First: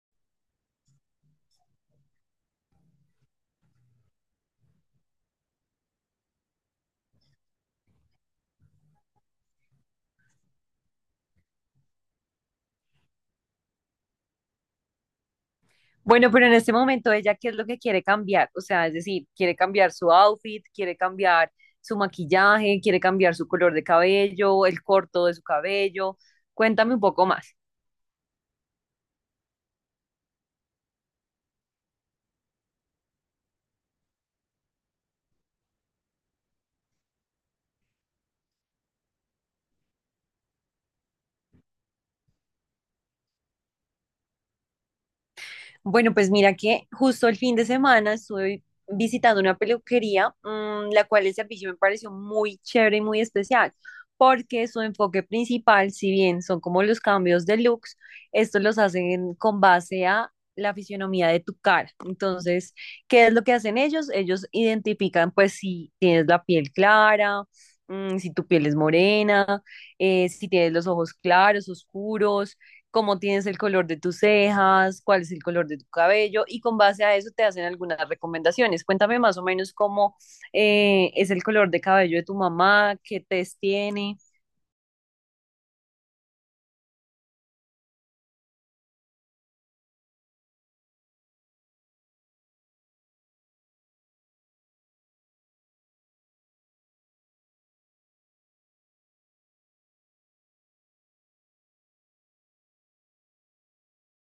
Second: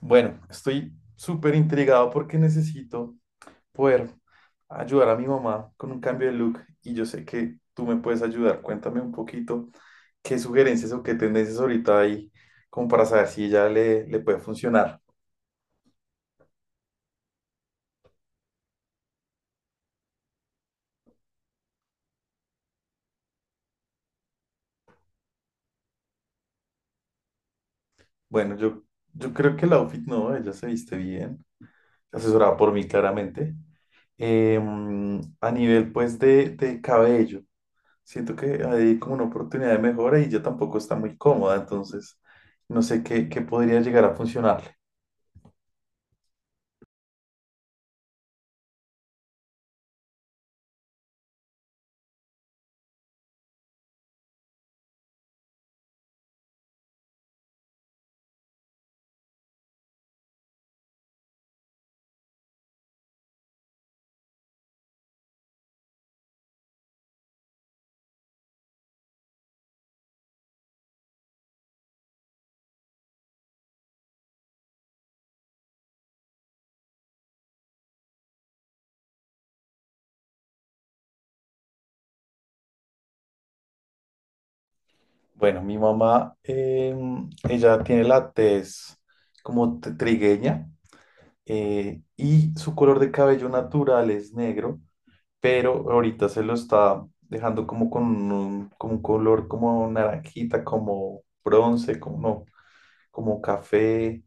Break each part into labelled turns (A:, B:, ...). A: Bueno, estoy súper intrigado porque necesito poder ayudar a mi mamá con un cambio de look y yo sé que tú me puedes ayudar. Cuéntame un poquito qué sugerencias o qué tendencias ahorita hay como para saber si ella le puede funcionar.
B: Bueno, pero en este momento ella, ¿qué es lo que quiere cambiar? O sea, es decir, quiere cambiar su outfit, quiere cambiar su maquillaje, quiere cambiar su color de cabello, el corto de su cabello. Cuéntame un poco más.
A: Bueno, yo creo que el outfit no, ella se viste bien, asesorada por mí claramente. A nivel pues de cabello. Siento que hay como una oportunidad de mejora y yo tampoco está muy cómoda, entonces no sé qué podría llegar a funcionarle.
B: Bueno, pues mira que justo el fin de semana estuve visitando una peluquería, la cual el servicio me pareció muy chévere y muy especial, porque su enfoque principal, si bien son como los cambios de looks, estos los hacen con base a la fisionomía de tu cara. Entonces, ¿qué es lo que hacen ellos? Ellos identifican pues si tienes la piel clara, si tu piel es morena, si tienes los ojos claros, oscuros, cómo tienes el color de tus cejas, cuál es el color de tu cabello y con base a eso te hacen algunas recomendaciones. Cuéntame más o menos cómo es el color de cabello de tu mamá, qué test tiene.
A: Bueno, mi mamá, ella tiene la tez como trigueña, y su color de cabello natural es negro, pero ahorita se lo está dejando como con un, como un color como naranjita, como bronce, como no, como café.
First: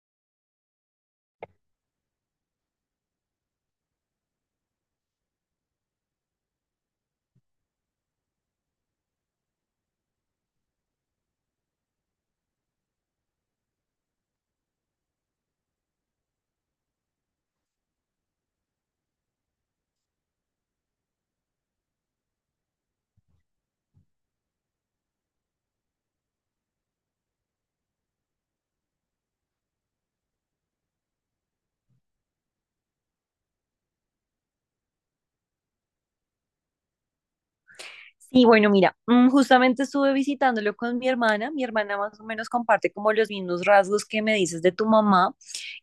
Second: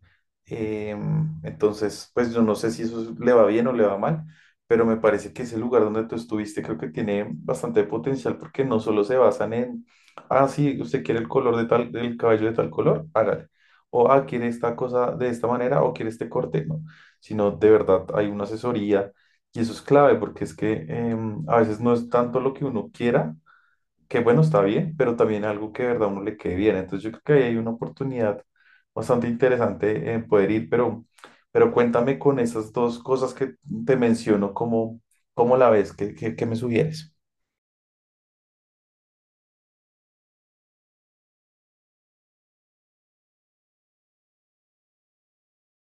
A: Entonces, pues yo no sé si eso le va bien o le va mal, pero me parece que ese lugar donde tú estuviste creo que tiene bastante potencial porque no solo se basan en, ah, sí, usted quiere el color de tal, el cabello de tal color, hágale. O, ah, quiere esta cosa de esta manera o quiere este corte, no, sino de verdad hay una asesoría y eso es clave porque es que a veces no es tanto lo que uno quiera, que bueno, está bien, pero también algo que de verdad a uno le quede bien. Entonces yo creo que ahí hay una oportunidad bastante interesante en poder ir, pero cuéntame con esas dos cosas que te menciono, ¿cómo la ves? ¿Qué me sugieres?
B: Sí, bueno, mira, justamente estuve visitándolo con mi hermana. Mi hermana más o menos comparte como los mismos rasgos que me dices de tu mamá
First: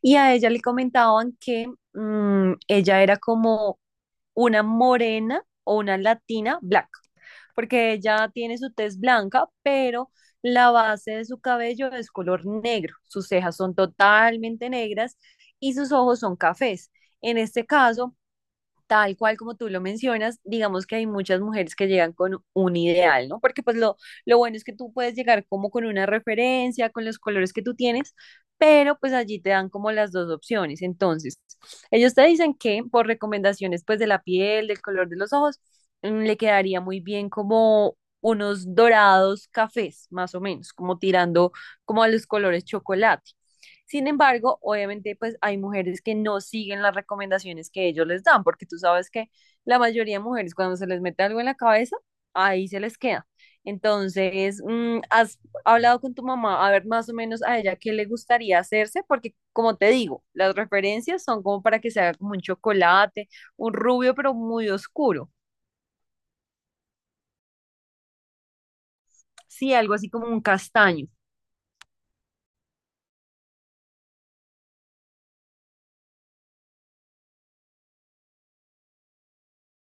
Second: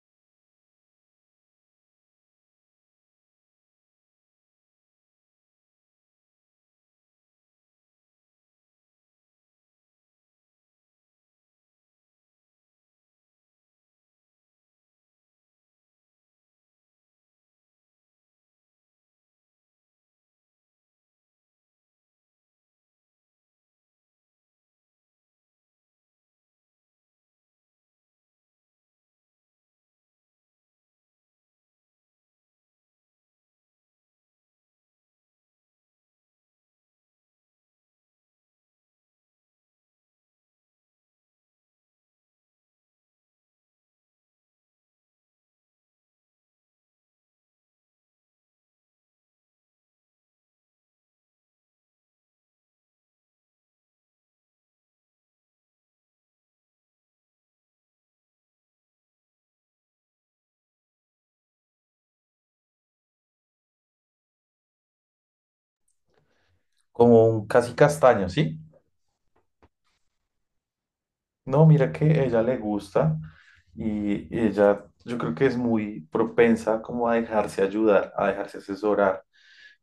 B: y a ella le comentaban que ella era como una morena o una latina blanca, porque ella tiene su tez blanca, pero la base de su cabello es color negro, sus cejas son totalmente negras y sus ojos son cafés. En este caso, tal cual como tú lo mencionas, digamos que hay muchas mujeres que llegan con un ideal, ¿no? Porque lo bueno es que tú puedes llegar como con una referencia, con los colores que tú tienes, pero pues allí te dan como las dos opciones. Entonces, ellos te dicen que por recomendaciones pues de la piel, del color de los ojos, le quedaría muy bien como unos dorados cafés, más o menos, como tirando como a los colores chocolate. Sin embargo, obviamente, pues hay mujeres que no siguen las recomendaciones que ellos les dan, porque tú sabes que la mayoría de mujeres cuando se les mete algo en la cabeza, ahí se les queda. Entonces, ¿has hablado con tu mamá a ver más o menos a ella qué le gustaría hacerse? Porque, como te digo, las referencias son como para que se haga como un chocolate, un rubio, pero muy oscuro.
A: Como un casi castaño, ¿sí?
B: Sí, algo así como un castaño.
A: No, mira que ella le gusta y ella yo creo que es muy propensa como a dejarse ayudar, a dejarse asesorar.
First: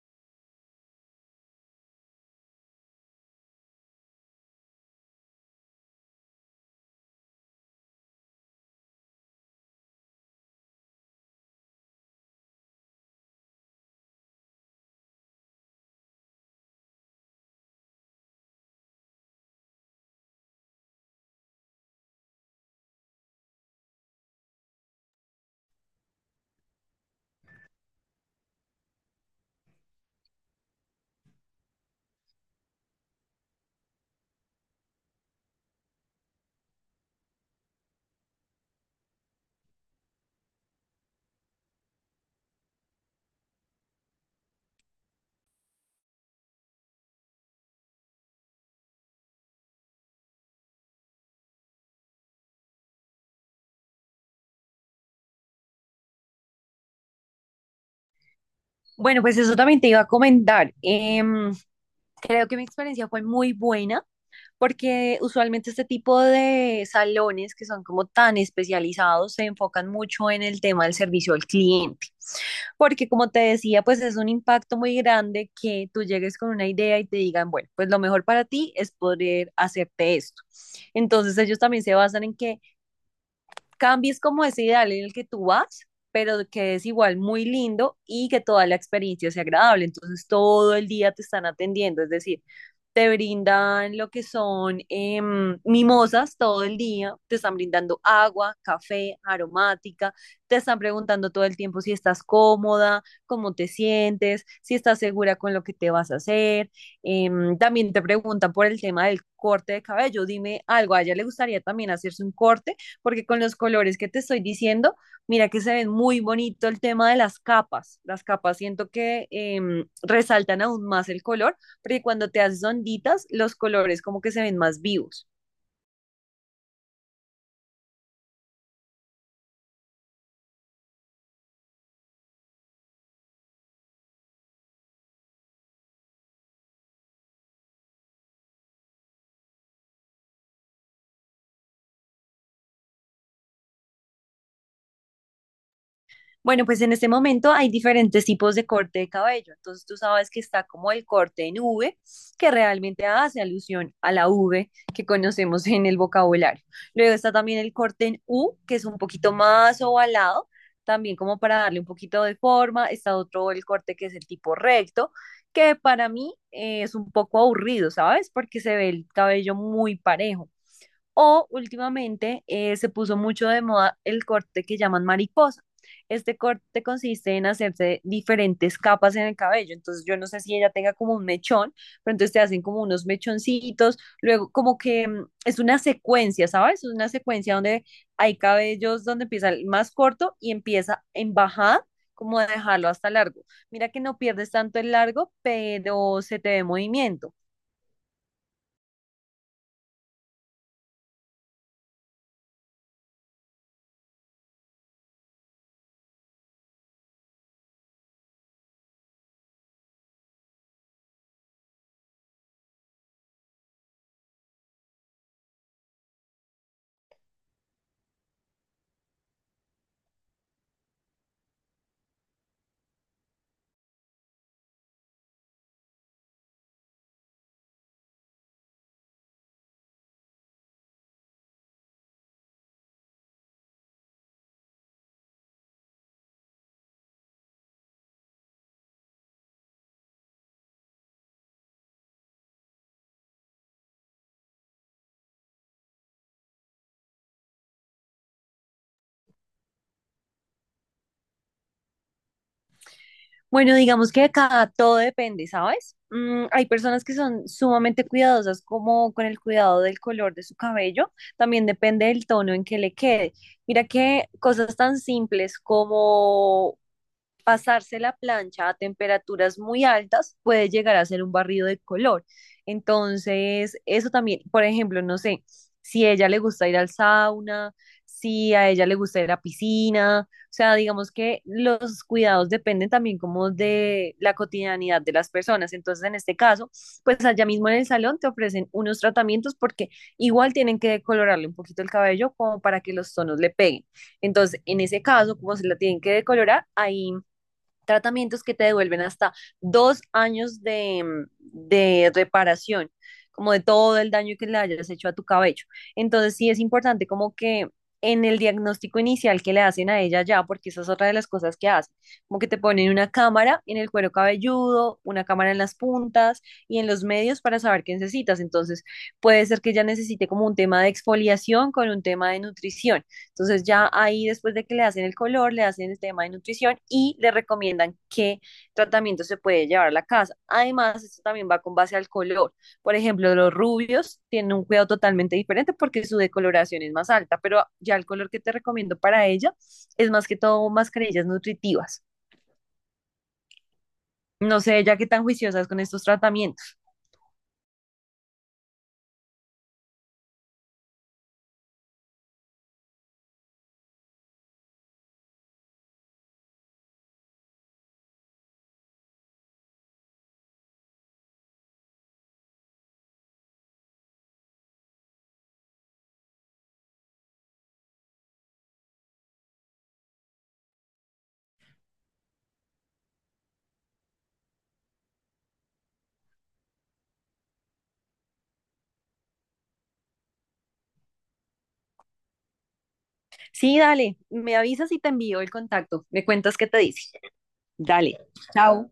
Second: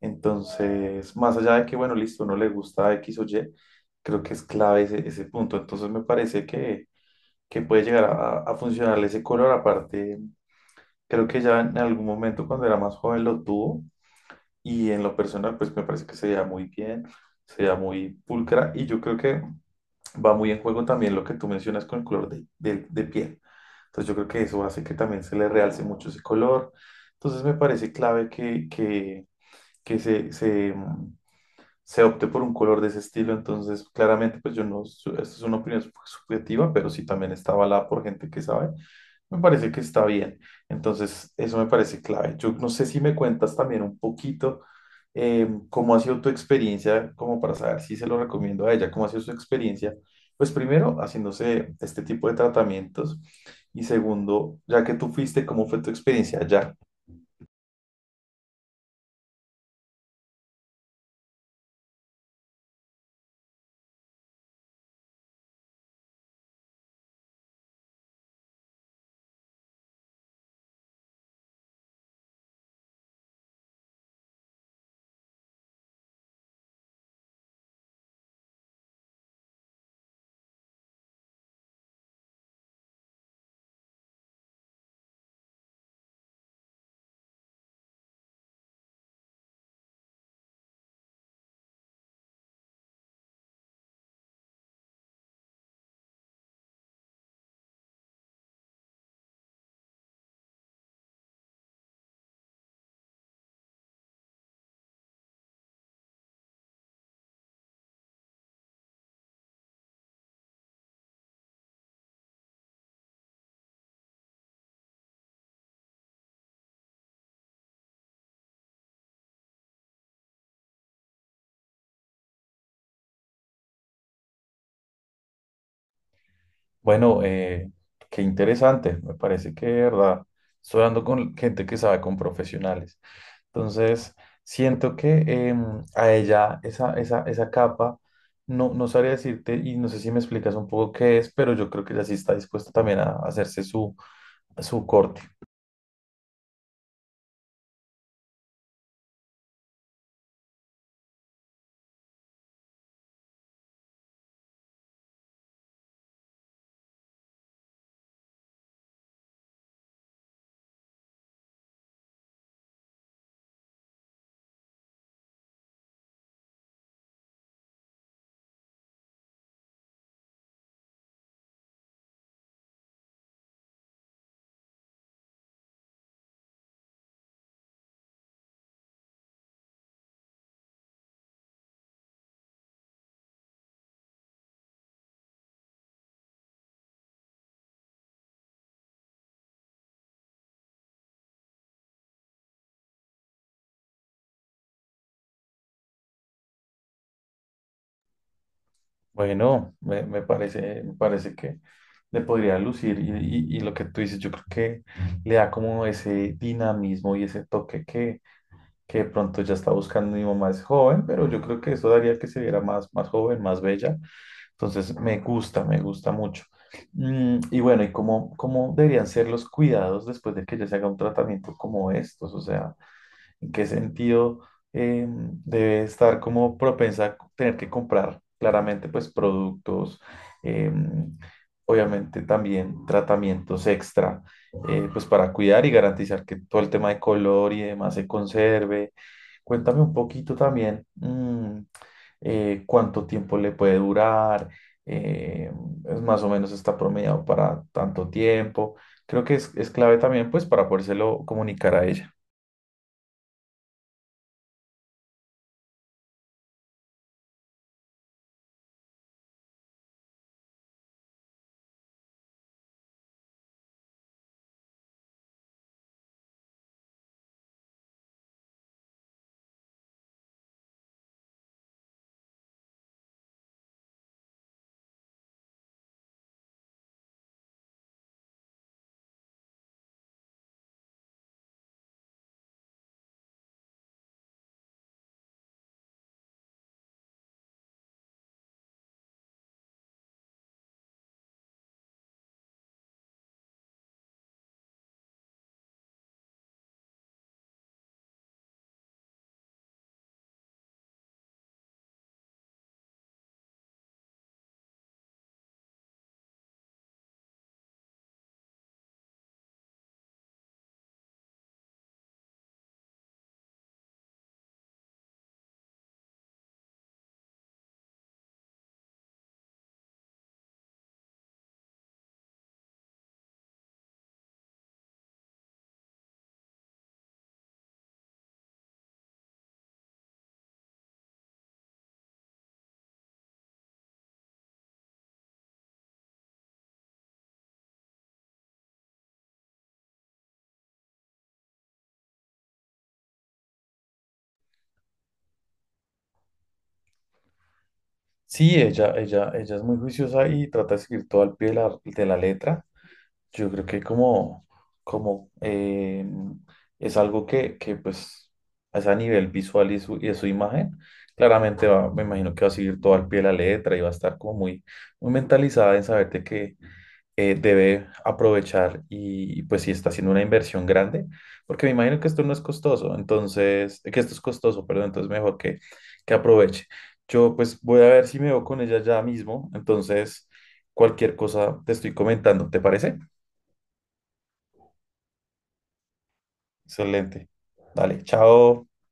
A: Entonces, más allá de que, bueno, listo, no le gusta X o Y, creo que es clave ese punto. Entonces me parece que puede llegar a funcionarle ese color. Aparte, creo que ya en algún momento cuando era más joven lo tuvo y en lo personal pues me parece que se veía muy bien, se veía muy pulcra y yo creo que va muy en juego también lo que tú mencionas con el color de piel. Entonces yo creo que eso hace que también se le realce mucho ese color. Entonces me parece clave que se opte por un color de ese estilo. Entonces claramente pues yo no, esto es una opinión subjetiva, pero sí también está avalada por gente que sabe. Me parece que está bien. Entonces eso me parece clave. Yo no sé si me cuentas también un poquito, ¿cómo ha sido tu experiencia? Como para saber si se lo recomiendo a ella, ¿cómo ha sido su experiencia? Pues primero, haciéndose este tipo de tratamientos y segundo, ya que tú fuiste, ¿cómo fue tu experiencia allá?
B: Bueno, pues eso también te iba a comentar. Creo que mi experiencia fue muy buena porque usualmente este tipo de salones que son como tan especializados se enfocan mucho en el tema del servicio al cliente, porque como te decía, pues es un impacto muy grande que tú llegues con una idea y te digan, bueno, pues lo mejor para ti es poder hacerte esto. Entonces ellos también se basan en que cambies como ese ideal en el que tú vas, pero que es igual muy lindo y que toda la experiencia sea agradable. Entonces todo el día te están atendiendo, es decir, te brindan lo que son mimosas todo el día, te están brindando agua, café, aromática, te están preguntando todo el tiempo si estás cómoda, cómo te sientes, si estás segura con lo que te vas a hacer. Eh, también te preguntan por el tema del corte de cabello, dime algo, ¿a ella le gustaría también hacerse un corte? Porque con los colores que te estoy diciendo, mira que se ven muy bonito el tema de las capas. Las capas siento que resaltan aún más el color, porque cuando te haces onditas, los colores como que se ven más vivos.
A: Bueno, qué interesante. Me parece que de verdad estoy hablando con gente que sabe, con profesionales. Entonces, siento que em, a ella esa capa, no sabría decirte, y no sé si me explicas un poco qué es, pero yo creo que ella sí está dispuesta también a hacerse su corte.
B: Bueno, pues en este momento hay diferentes tipos de corte de cabello. Entonces tú sabes que está como el corte en V, que realmente hace alusión a la V que conocemos en el vocabulario. Luego está también el corte en U, que es un poquito más ovalado, también como para darle un poquito de forma. Está otro el corte que es el tipo recto, que para mí es un poco aburrido, ¿sabes? Porque se ve el cabello muy parejo. O últimamente se puso mucho de moda el corte que llaman mariposa. Este corte consiste en hacerse diferentes capas en el cabello. Entonces yo no sé si ella tenga como un mechón, pero entonces te hacen como unos mechoncitos. Luego como que es una secuencia, ¿sabes? Es una secuencia donde hay cabellos donde empieza el más corto y empieza en bajada, como a dejarlo hasta largo. Mira que no pierdes tanto el largo, pero se te ve movimiento.
A: Bueno, me parece, me parece que le podría lucir y, y lo que tú dices, yo creo que le da como ese dinamismo y ese toque que de pronto ya está buscando. Mi mamá es joven, pero yo creo que eso daría que se viera más, más joven, más bella. Entonces, me gusta mucho. Mm, y bueno, ¿cómo deberían ser los cuidados después de que ya se haga un tratamiento como estos? O sea, ¿en qué sentido debe estar como propensa a tener que comprar claramente pues productos, eh, obviamente también tratamientos extra, pues para cuidar y garantizar que todo el tema de color y demás se conserve? Cuéntame un poquito también, cuánto tiempo le puede durar, eh, es más o menos está promediado para tanto tiempo. Creo que es clave también pues para podérselo comunicar a ella.
B: Bueno, digamos que acá todo depende, ¿sabes? Hay personas que son sumamente cuidadosas como con el cuidado del color de su cabello, también depende del tono en que le quede. Mira que cosas tan simples como pasarse la plancha a temperaturas muy altas puede llegar a ser un barrido de color. Entonces, eso también, por ejemplo, no sé, si a ella le gusta ir al sauna, si a ella le gusta ir a la piscina, o sea, digamos que los cuidados dependen también como de la cotidianidad de las personas. Entonces, en este caso, pues allá mismo en el salón te ofrecen unos tratamientos porque igual tienen que decolorarle un poquito el cabello como para que los tonos le peguen. Entonces, en ese caso, como se la tienen que decolorar, ahí tratamientos que te devuelven hasta 2 años de reparación, como de todo el daño que le hayas hecho a tu cabello. Entonces sí es importante como que en el diagnóstico inicial que le hacen a ella ya, porque esa es otra de las cosas que hacen, como que te ponen una cámara en el cuero cabelludo, una cámara en las puntas y en los medios para saber qué necesitas. Entonces, puede ser que ella necesite como un tema de exfoliación con un tema de nutrición. Entonces ya ahí después de que le hacen el color, le hacen el tema de nutrición y le recomiendan qué tratamiento se puede llevar a la casa. Además, esto también va con base al color. Por ejemplo, los rubios tienen un cuidado totalmente diferente porque su decoloración es más alta, pero ya el color que te recomiendo para ella es más que todo mascarillas nutritivas. No sé, ya qué tan juiciosas con estos tratamientos.
A: Sí, ella es muy juiciosa y trata de seguir todo al pie de de la letra. Yo creo que como, como es algo que pues es a nivel visual y de su imagen, claramente va, me imagino que va a seguir todo al pie de la letra y va a estar como muy, muy mentalizada en saber de que debe aprovechar y pues si está haciendo una inversión grande, porque me imagino que esto no es costoso, entonces, que esto es costoso, perdón, entonces mejor que aproveche. Yo pues voy a ver si me veo con ella ya mismo, entonces cualquier cosa te estoy comentando, ¿te parece?
B: Sí, dale, me avisas y te envío el contacto. Me cuentas qué te dice.
A: Excelente. Dale,
B: Dale,
A: chao.
B: chao.